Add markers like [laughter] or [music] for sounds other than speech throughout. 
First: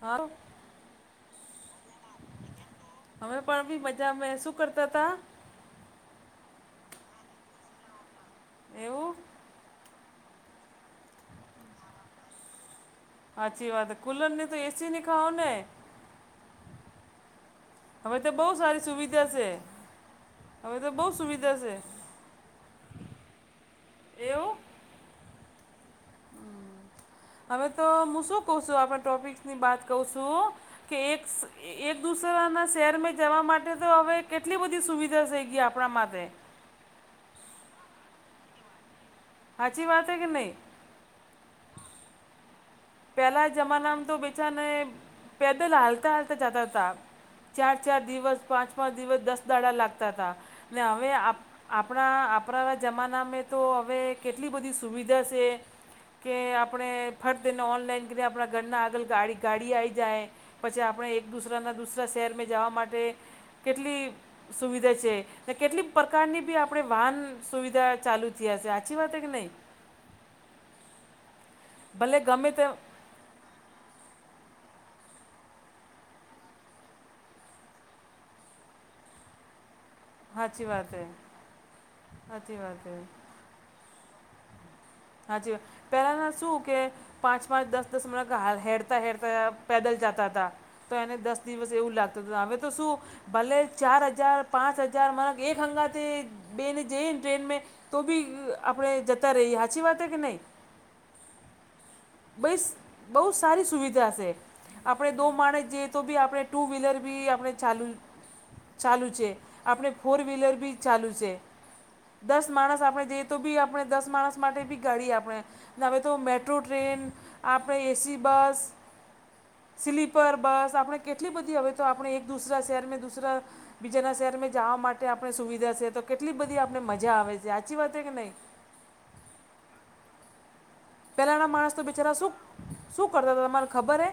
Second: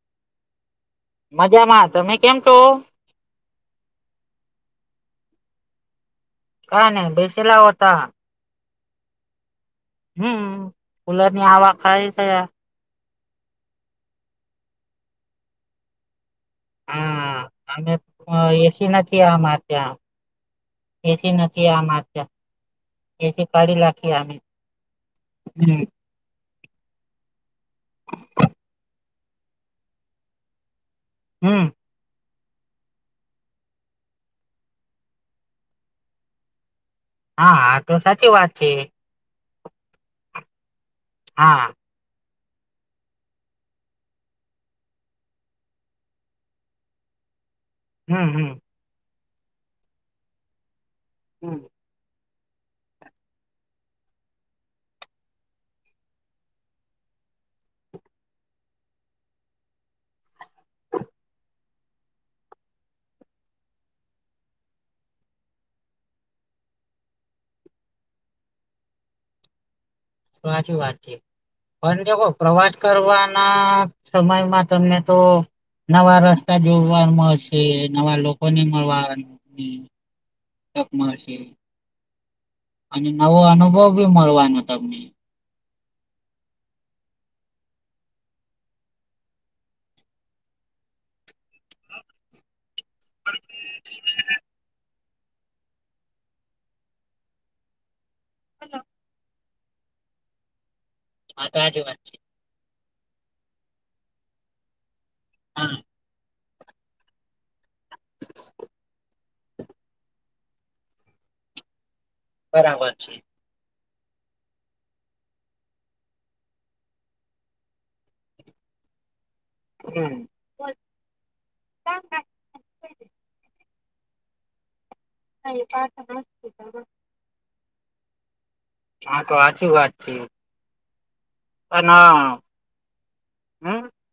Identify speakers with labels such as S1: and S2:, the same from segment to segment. S1: હા.
S2: મજામાં તમે કેમ છો?
S1: અમે પણ બી મજામેં સૂ કરતા તા?
S2: કઈ નહી બેસેલા હોતા.
S1: એવું?
S2: હમ, કુલર ની હવા ખાયે સીએ.
S1: હાચી વાત કુલર ને તો એ સી ની ખાઓ ને.
S2: હા અને
S1: હવે તો બહુ
S2: એ
S1: સારી
S2: સી નથી
S1: સુવિધા છે
S2: આમાંર ત્યાં.
S1: હવે તો બહુ
S2: એ સી
S1: સુવિધા
S2: નથી
S1: છે
S2: અમર ત્યાં, એ સી કાઢી નાખી અમે. હમ.
S1: હમ હવે તો હું શું કઉ છું આપણા ટોપિક્સની બાત કઉ છું હો. કે એક
S2: હમ
S1: એક દુસરાના શહેરમાં જવા માટે તો હવે કેટલી બધી સુવિધા થઈ ગયા આપણા માટે.
S2: હા આ તો સાચી વાત છે.
S1: હાચી વાત છે કે નહિ?
S2: હા.
S1: પહેલા જમાનામાં તો બેચાને પેદલ હાલતા હાલતા જતા હતા. ચાર ચાર
S2: હમ
S1: દિવસ
S2: હમ
S1: પાંચ પાંચ દિવસ દસ દાડા લાગતા હતા, ને હવે
S2: હમ.
S1: આપણા આપણા જમાનામાં તો હવે કેટલી બધી સુવિધા છે. કે આપણે ફટ દને ઓનલાઈન કરી આપણા ઘરના આગળ ગાડી આઈ જાય. પછી આપણે એક દુસરાના દુસરા શહેરમાં જવા માટે, કેટલી સુવિધા છે. ને કેટલીક પ્રકારની બી આપણે વાહન સુવિધા ચાલુ થયા છે સાચી વાત કે નહી.
S2: સાચી વાત છે, પણ જો
S1: ભલે ગમે તે
S2: પ્રવાસ કરવા ના પ્રમાણ માં તમને તો નવા રસ્તા જોડવા મળશે નવા લોકો ને મળવા
S1: સાાચી વાત હૈ, સાચી વાત હૈ.
S2: આવો અનુભવ બી મળવાનો તમને.
S1: હાજી વાત પહેલાના શું કે પાંચ પાંચ દસ દસ મિનટ હાલ હેરતા હેરતા પેદલ જતા હતા. તો એને દસ દિવસ એવું લાગતું હત હવે તો શું ભલે ચાર હજાર પાંચ હજાર અ મ એક હંગા બેને જઈ ટ્રેન, તો ભી આપણે જતા રહી અચછી વાતે કે નઈ.
S2: હા તો આ જો વાત છે.
S1: બ બહુ સારી સુવિધા છે, આપણે દો માણસ
S2: હા
S1: જે તો બી આપણે ટુ વ્હીલર બી આપણે ચાલુ ચાલુ છે. આપણે ફોર વ્હીલર બી ચાલુ છે, દસ માણસ
S2: બરાબર
S1: આપણે
S2: છે
S1: જઈએ તો બી આપણે દસ માણસ માટે બી ગાડી આપણે, હવે તો મેટ્રો ટ્રેન આપણે એસી બસ.
S2: [inaudible]
S1: સ્લીપર બસ આપણે કેટલી બધી હવે તો આપણે એક દુસરા શહેર દુસરા, બીજાના શહેર જવા માટે આપણે સુવિધા છે, તો કેટલી બધી આપણે મજા આવે છે, સાચી વાત છે કે નહીં.
S2: હા તો વાચી વાત છે.
S1: પહેલાંના માણસ તો
S2: પણ
S1: બિચારા શું શું કરતા હતા તમાને
S2: હમ
S1: ખબર હ?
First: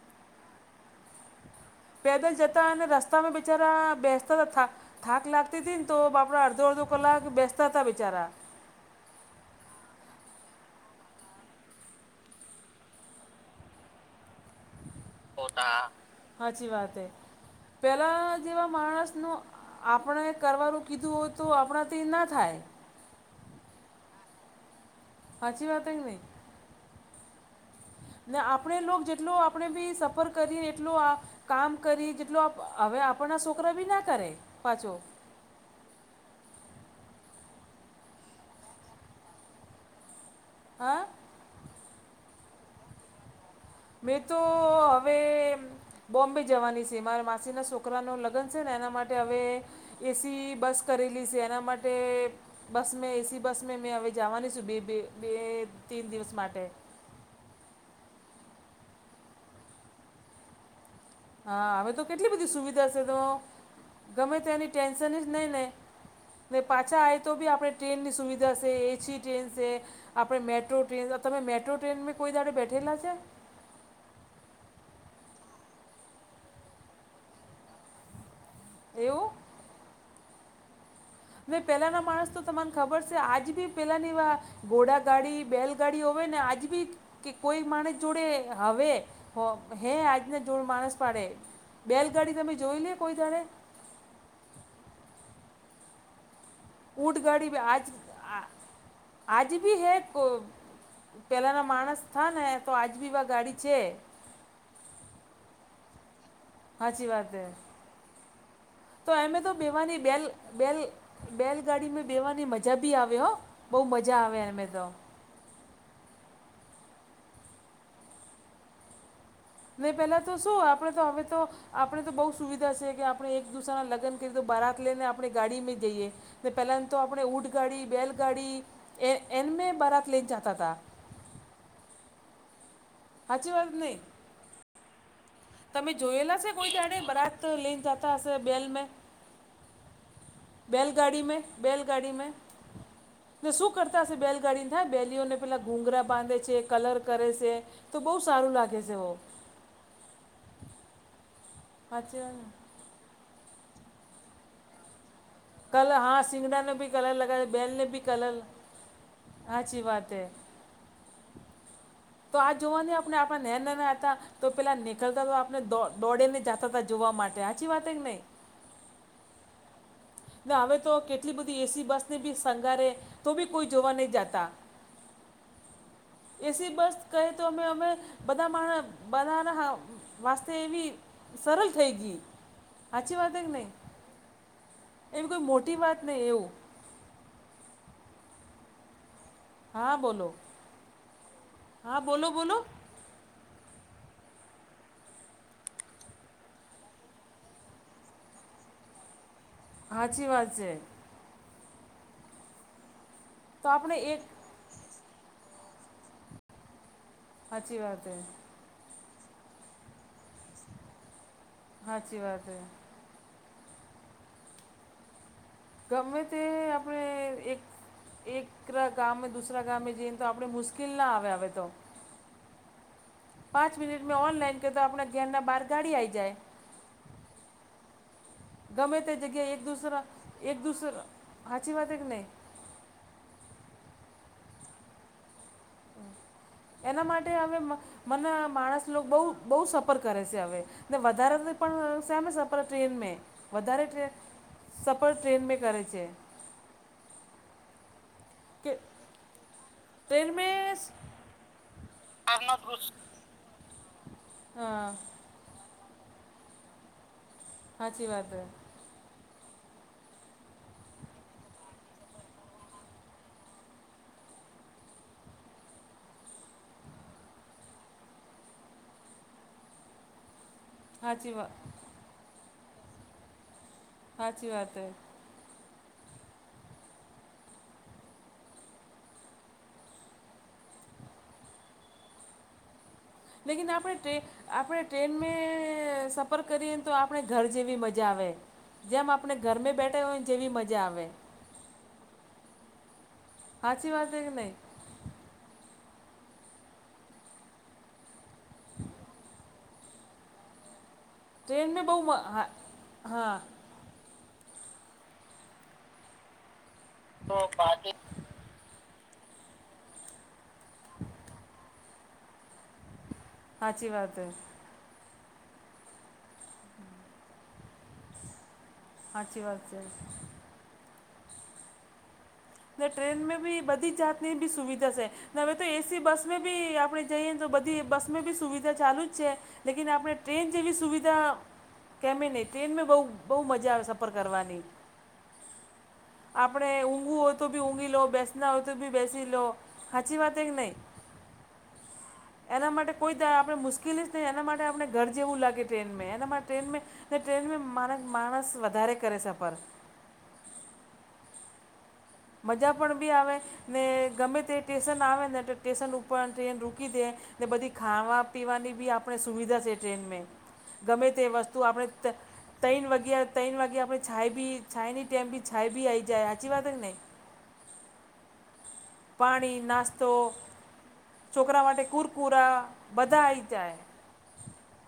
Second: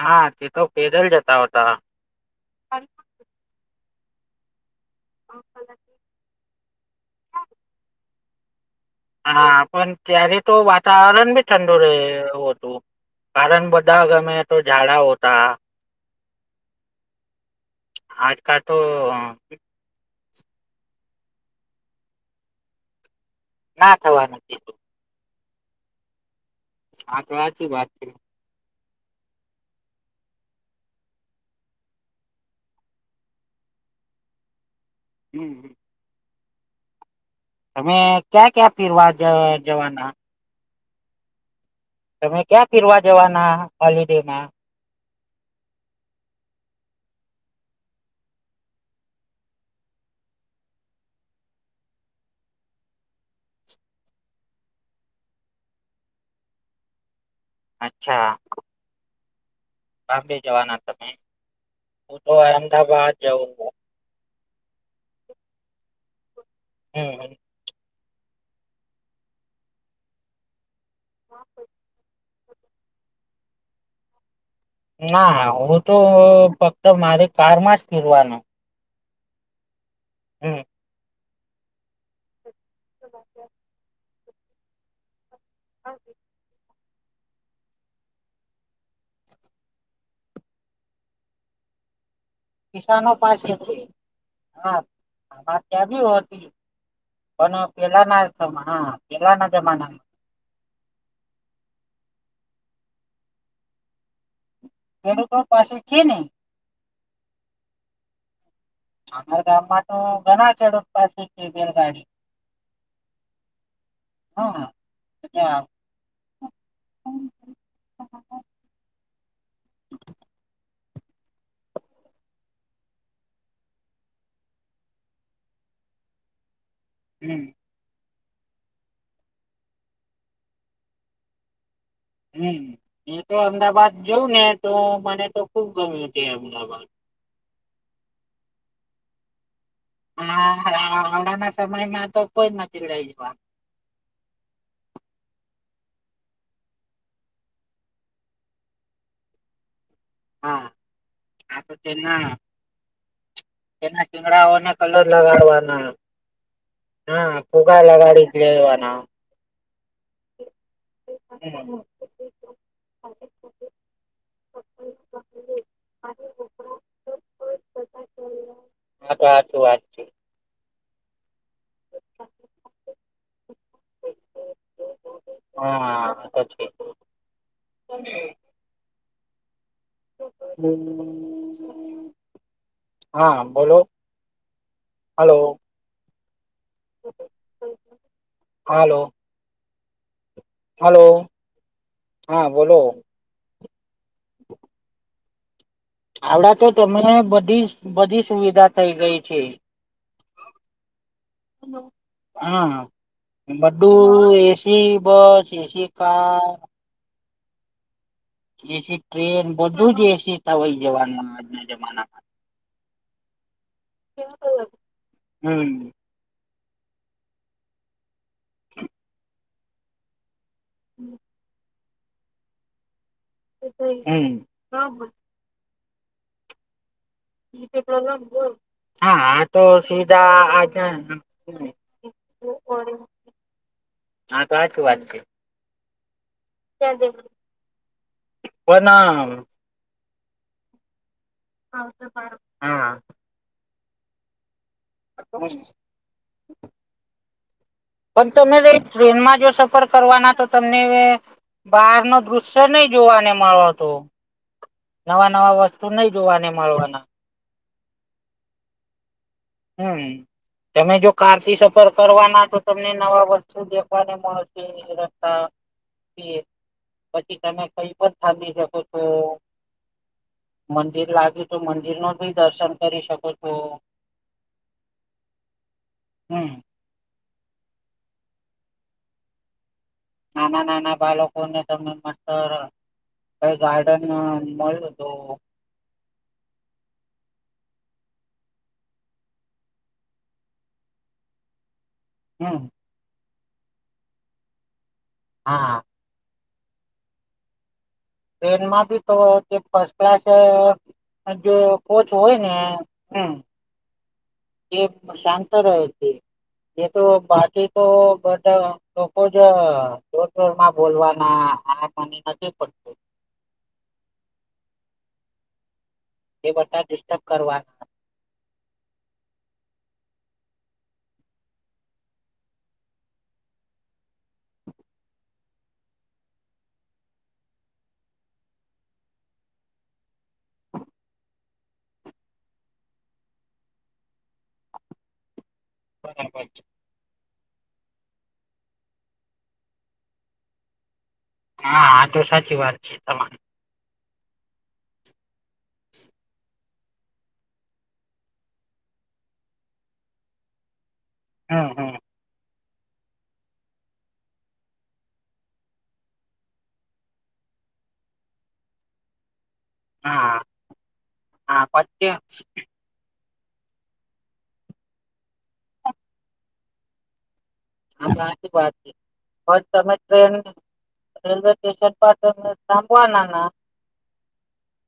S2: હા તે તો પેદલ જતા હોતા.
S1: પેદલ જતા અને રસ્તામાં બેચારા બેસતા હતા. થાક લાગતી હતી ને તો બાપડા અડધો-અડધો કલાક બેસતા હતા બિચારા.
S2: હા પણ ત્યારે તો વાતાવરણ બી ઠંડુ રહે હતું. કારણ બધા ગમે તો ઝાડા ઓ
S1: હોતા હાચી વાત એ પેલા
S2: આજકાલ
S1: જેવા
S2: તો
S1: માણસ નું આપણે કરવાનું કીધું હોય તો આપડાથી ના થાય.
S2: ના થવા નથી
S1: હાચી વાત એ કે નહી
S2: હા તો હાચી વાત છે
S1: ને આપણે લો જેટલો આપણે બી સફર કરીએ એટલો આ કામ કરી જેટલો હવે આપણના છોકરા બી ના કરે પાછો
S2: હમ તમે ક્યાં-ક્યાં ફીરવા જ જવાના
S1: અ
S2: તમે ક્યાં ફીરવા જવાના?
S1: મેં તો
S2: હોલિડેમાં
S1: હવે બોમ્બે જવાની છે, મારા માસીના છોકરાનું લગન સે ને એના માટે હવે એસી બસ કરેલી છે એના માટે બસ મેં એસી બસ મે મેં હવે જવાની બે બે બે તીન દિવસ માટે
S2: અચ્છા બામ્બે જવાના તમે?
S1: હા હવે તો
S2: હું
S1: કેટલી બધી સુવિધા સે,
S2: અમદાવાદ
S1: તો
S2: જવું છું.
S1: ગમે તેની ટેન્શન જ નહીં ને ને પાછા
S2: હમ
S1: આવે
S2: હમ.
S1: તો બી આપડે ટ્રેનની સુવિધા છે, એસી ટ્રેન છે, આપડે મેટ્રો ટ્રેન તમે મેટ્રો ટ્રેન મે કોઈ દાડે બેઠેલા છે.
S2: ના હું તો ફક્ત મારી કારમાં જ ફીરવાનું
S1: એવું
S2: હમ
S1: મે પેલાના માણસ તો તમાને ખબર છે, આજ બી પેલાનીવા ઘોડા ગાડી બેલગાડી હોવે ને આજ બી કે કોઈ માણસ જોડે હવે હે આજના જોડ માણસ પાડે બેલગાડી તમે જોઈ લે
S2: કીસાનો
S1: કોઈ દાડે
S2: પાસેથી હા અમાર ત્યાં બી હતી
S1: ઊંટ ગાડી
S2: પણ
S1: આજ આ-
S2: પેલાના હા પેલાના
S1: આજ બી
S2: જમાના
S1: હે પેલાના માણસ થા ને તો આજ બીવા ગાડી છે
S2: ખેડૂતો પાસે છે ને
S1: સાચી વાત હે તો એમે
S2: અમારા
S1: તો
S2: ગામમાં
S1: ભેવાની બેલ
S2: ઘણા
S1: બેલ
S2: ખેડૂત પાસે છે
S1: બેલગાડી મેં બેવાની મજા બી આવ હો બહુ મજા આવે અમે તો
S2: તો ક્યાં
S1: ને પેલા તો શું આપડે તો હવે તો આપણે તો બહુ સુવિધા છે કે આપણે એક દુસરાના લગ્ન કરીએ તો બારાક લઈને આપણે ગાડીમાં જઈએ ને પહેલાંને તો આપણે
S2: હમ
S1: ઊંઢ ગાડી બેલગાડી એ એન મે બરાત લઈને જતા હતા
S2: હમ મેં તો
S1: સાચી વાત
S2: અમદાવાદ
S1: નહીં
S2: જઉં ને તો મને તો ખુબ
S1: તમે
S2: ગમ્યું છે
S1: જોયેલા શે કોઈ
S2: અમદાવાદ
S1: જાણે બરાત લઈને જતા હશે બેલ મે
S2: આ-
S1: બેલગાડી મે
S2: આવડાના
S1: બેલગાડી
S2: સમયમાં તો કોઈ નથી લઈ જવાનું
S1: મે સુખ કરતા હશે બેલગાડીને થાય બેલીઓને પેલા ઘૂઘરા બાંધે છે કલર કરે છે તો બહુ સારું લાગે છે
S2: હા આ તો
S1: સાચી
S2: તેના
S1: વાત ને
S2: એના ચીંગડાઓને કલર લગાડવા
S1: કલર હા સિંગડાને ભી કલર લગાવ
S2: ફુગા
S1: બેલને ભી
S2: લગાડી જ
S1: કલર
S2: લેવાના
S1: હાચી વાત હૈ
S2: [unintelligible]
S1: તો આ જોવાની આપણે આપણા નાના હતા તો પેલા નીકળતા તો આપને દોડે ને જતા હતા જોવા માટે હાચી વાત હે કે નય.
S2: હા તો હાચું વાત. છે
S1: ને અવે તો કેટલી બધી એસી બસને બી શંગારે તો બી કોઈ જોવા નય જાતા.
S2: હા હા આ તો છે.
S1: એ તો અમે અમે બધા મા બનાવા ના વાસ્તે એવી સરળ થઈ ગઈ હાચી વાત
S2: હા
S1: કે નય.
S2: બોલો
S1: એવી
S2: હલો
S1: કોઈ મોટી વાત નય એવું.
S2: હાલો.
S1: હા બોલો.
S2: હલો હા બોલો. આવડા તો તમને બધી બધી સુવિધા થઈ ગઈ છે.
S1: હાચી વાત છે.
S2: હા
S1: તો આપણે એક
S2: બધું એસી બસ એસી કાર
S1: હાચી વાત હૈ.
S2: એસી ટ્રેન બધું જ એસી થવાય જવાનું. જમાનામાં
S1: હાચી વાત હે.
S2: હમમ.
S1: અમને તે આપણે એક એક ગામ દુસરા ગામ જય તો આપણે મુશ્કેલ ના આવે હવે તો. પાંચ મિનીટમાં
S2: હમ
S1: ઓનલાઇન કે તો આપણા ઘેરના બાર ગાડી આવી જાય. ગમે તે
S2: હા આ
S1: જગ્યાએ એક
S2: તો
S1: દૂસરા
S2: સુવિધા
S1: એક
S2: આજ
S1: દૂસરા સાચી વાત હે કે નહીં
S2: હા તો હાચી વાત છે.
S1: એના માટે હવે મને માણસ લોકો બો
S2: પણ
S1: બો સફર કરે છે હવે ને વધારે પણ સામે સફર
S2: હા
S1: ટ્રેનમે વધારે ટ્રે સફર ટ્રેનમાં
S2: પણ
S1: કરે છે.
S2: પણ તમે
S1: કે
S2: ટ્રેનમાં તો જો સફર
S1: ટ્રેન
S2: કરવાના તો
S1: મેં
S2: તમને બહાર નો દૃશ્ય નય જોવાને મળતો.
S1: હા.
S2: નવા નવા વસ્તુ નય જોવાને મળવાના.
S1: હાચી વાત હે.
S2: હમમ. તમે જો કાર થી સફર કરવાના તો તમને નવા વસ્તુ દેખવાને મળશે. [unintelligible] રસ્તા થી પછી તમે કઈ પણ [unintelligible] શકો છો. મંદિર
S1: સાચી
S2: લાગ્યું
S1: વાત
S2: તો મંદિર માં ભી દર્શન કરી શકો છો.
S1: હાચી વાત હૈ.
S2: હમમ. નાના નાના બાળકો ને તમને ભણતર
S1: લેકિન આપણે ટ્રેન આપણે
S2: તો
S1: ટ્રેન મે સફ સફર કરીએ ને તો આપણે ઘર જેવી મજા આવે જેમ આપણે ઘરમે બેઠા હોય ને જેવી મજા આવે.
S2: હમમ.
S1: હાચી વાત હે કે નય.
S2: હા. ટ્રેન માં થી તો ફર્સ્ટ ક્લાસ જો
S1: ટ્રેન મેં બહુ
S2: કોચ હોય
S1: હા
S2: ને હમમ
S1: હા
S2: એ શાંત રહે છે નય તો બાકી તો બધા લોકો જ જોર જોર માં બોલવાના આ મને નથી પડતું.
S1: હાચી વાત હૈ.
S2: એ બધા ડિસ્ટર્બ કરવાના.
S1: હાચી વાત છે. ને ટ્રેનમેં બી બધી જાતની બી સુવિધા છે. હવે તો એસી બસ મે બી આપડે જઈએ તો બધી બસમેં બી સુવિધા ચાલુ જ છે. લેકિન આપણે ટ્રેન જેવી સુવિધા કેમે નહીં ટ્રેનમેં બહુ બહુ મજા આવે સફર કરવાની.
S2: [inaudible] છે
S1: આપડે ઊંઘવું હોય તો બી ઊંઘી લો બેસના હોય તો બી બેસી લો હાચી વાતે કે નઈ
S2: હા આ તો સાચી
S1: એના
S2: વાત
S1: માટે
S2: છે
S1: કોઈ [unintelligible]
S2: તમારી
S1: આપણે મુશ્કેલી તે એના માટે આપને ઘર જેવું લાગે ટ્રેન મેં એના માટે ટ્રેન મેં તે ટ્રેનમેં મારગ માણસ વધારે કરે સફર
S2: હમ્મ હમ્મ
S1: મજા પણ બી આવે ને ગમે તે ટેશન આવે ને તો ટેશન ઉપર ટ્રેન રૂકી દે ને બધી ખાવા પીવાની બી આપણે સુવિધા છે. ટ્રેન મે
S2: હા
S1: ગમે તે વસ્તુ
S2: હા
S1: આપણે
S2: પત્ય
S1: તૈન વાગ્યાં તૈન વાગ્યે આપડે છાય બી છાયની ટાઈમ બી છાય બી આવી જાય હાચી વાત કે નહીં.
S2: હા સાચી
S1: પાણી
S2: વાત છે પણ તમે
S1: નાસ્તો
S2: ટ્રેન રેલવે
S1: છોકરા માટે
S2: સ્ટેશન પર
S1: કુરકુરા
S2: તમે
S1: બધા આવી
S2: [unintelligible]
S1: જાય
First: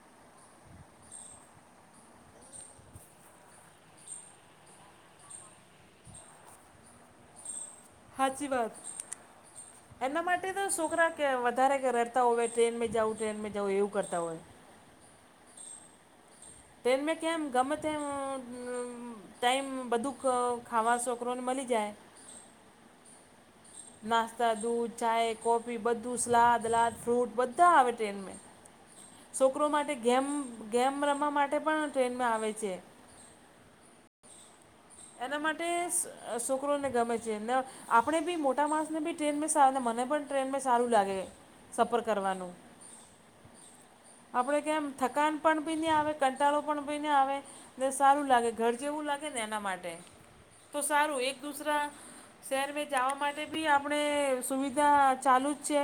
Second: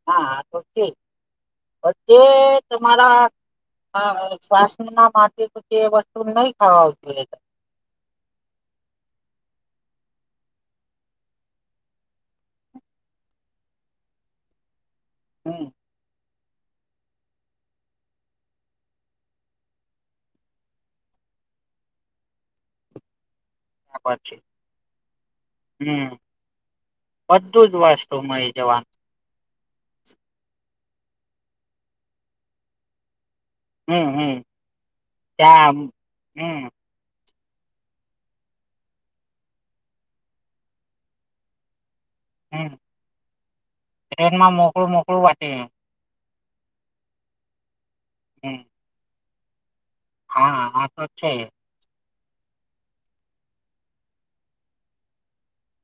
S2: હા તો છે બધે તમારા હ સ્વાસ્થ ના માટે તો તે વસ્તુ નહી ખાવા આવતી
S1: હાચી વાત એના માટે તો છોકરા વધારે રડતા હોય ટ્રેનમેં જાઉં ટ્રેનમેં જાઉ એવું કરતા હોય.
S2: હમ્મ.
S1: ટ્રેન મે કેમ ગમ તઈ [unintelligible] ટાઈમ બધું ખ ખાવા છોકરોને મલી જાય
S2: પછી
S1: નાસ્તા દૂધ ચાય કોફી
S2: હમ
S1: બધું સલાદ લાદ ફ્રૂટ બધા આવે ટ્રેન મેં
S2: જવા
S1: છોકરો માટે ગેમ ગેમ રમવા માટે પણ ટ્રેનમે આવે છે.
S2: હમ્મ હમ્મ
S1: એના માટે અ શ સોકરોને ગમે છે આપડે બી મોટા માણસ ને બી ટ્રેન સાર ને મને પણ ટ્રેન સારું લાગે. સફર કરવાનું
S2: હમ ટ્રેનમાં
S1: આપણે કેમ
S2: મોકળું મોકળું
S1: થકાન
S2: વાતે
S1: પણ બી નહીં આવે કંટાળો પણ ભી આવે ને સારું લાગે
S2: હમ
S1: ઘર જેવું લાગે ને એના માટે
S2: હા
S1: તો
S2: આ
S1: સારું
S2: છે
S1: એક દુસરા શહેર મે જવા માટે બી આપણે સુવિધા ચાલુ જ છે.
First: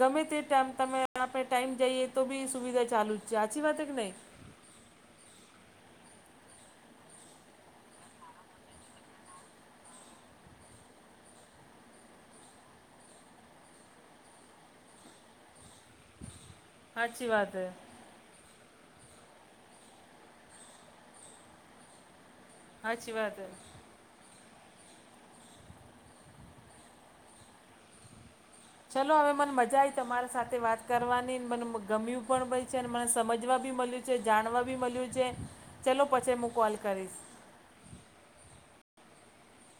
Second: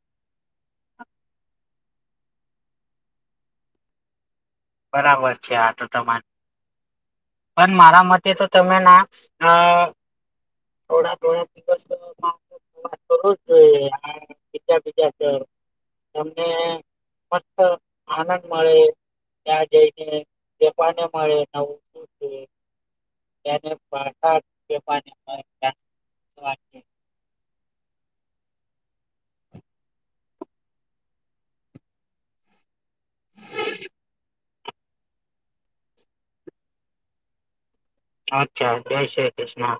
S1: ગમે તે ટાઈમ તમે આપણે ટાઈમ જઈએ તો બી સુવિધા ચાલુ જ છે હાચી વાત કે નઈ.
S2: બરાબર છે આ તો તમાર પણ મારા મતે તો તમે ના અ થોડા થોડા દિવસમાં [unintelligible] બીજા બીજા અમને
S1: સાચી વાત
S2: મસ્ત
S1: હે,
S2: આનંદ મળે ત્યાં જઈને વેપને મળે નવું શીખે
S1: હાચી વાત હે
S2: વાત હાચી છે પાણી [unintelligible]
S1: ચલો હવે મને મજા આઈ તમારી સાથે વાત કરવાની, મને ગમ્યું પણ ભય છે અને મને સમજવા ભી મલ્યું છે જાણવા બી મલ્યુ છે, ચલો પછી હું કોલ કરીશ.
S2: અચ્છા જય શ્રી કૃષ્ણ.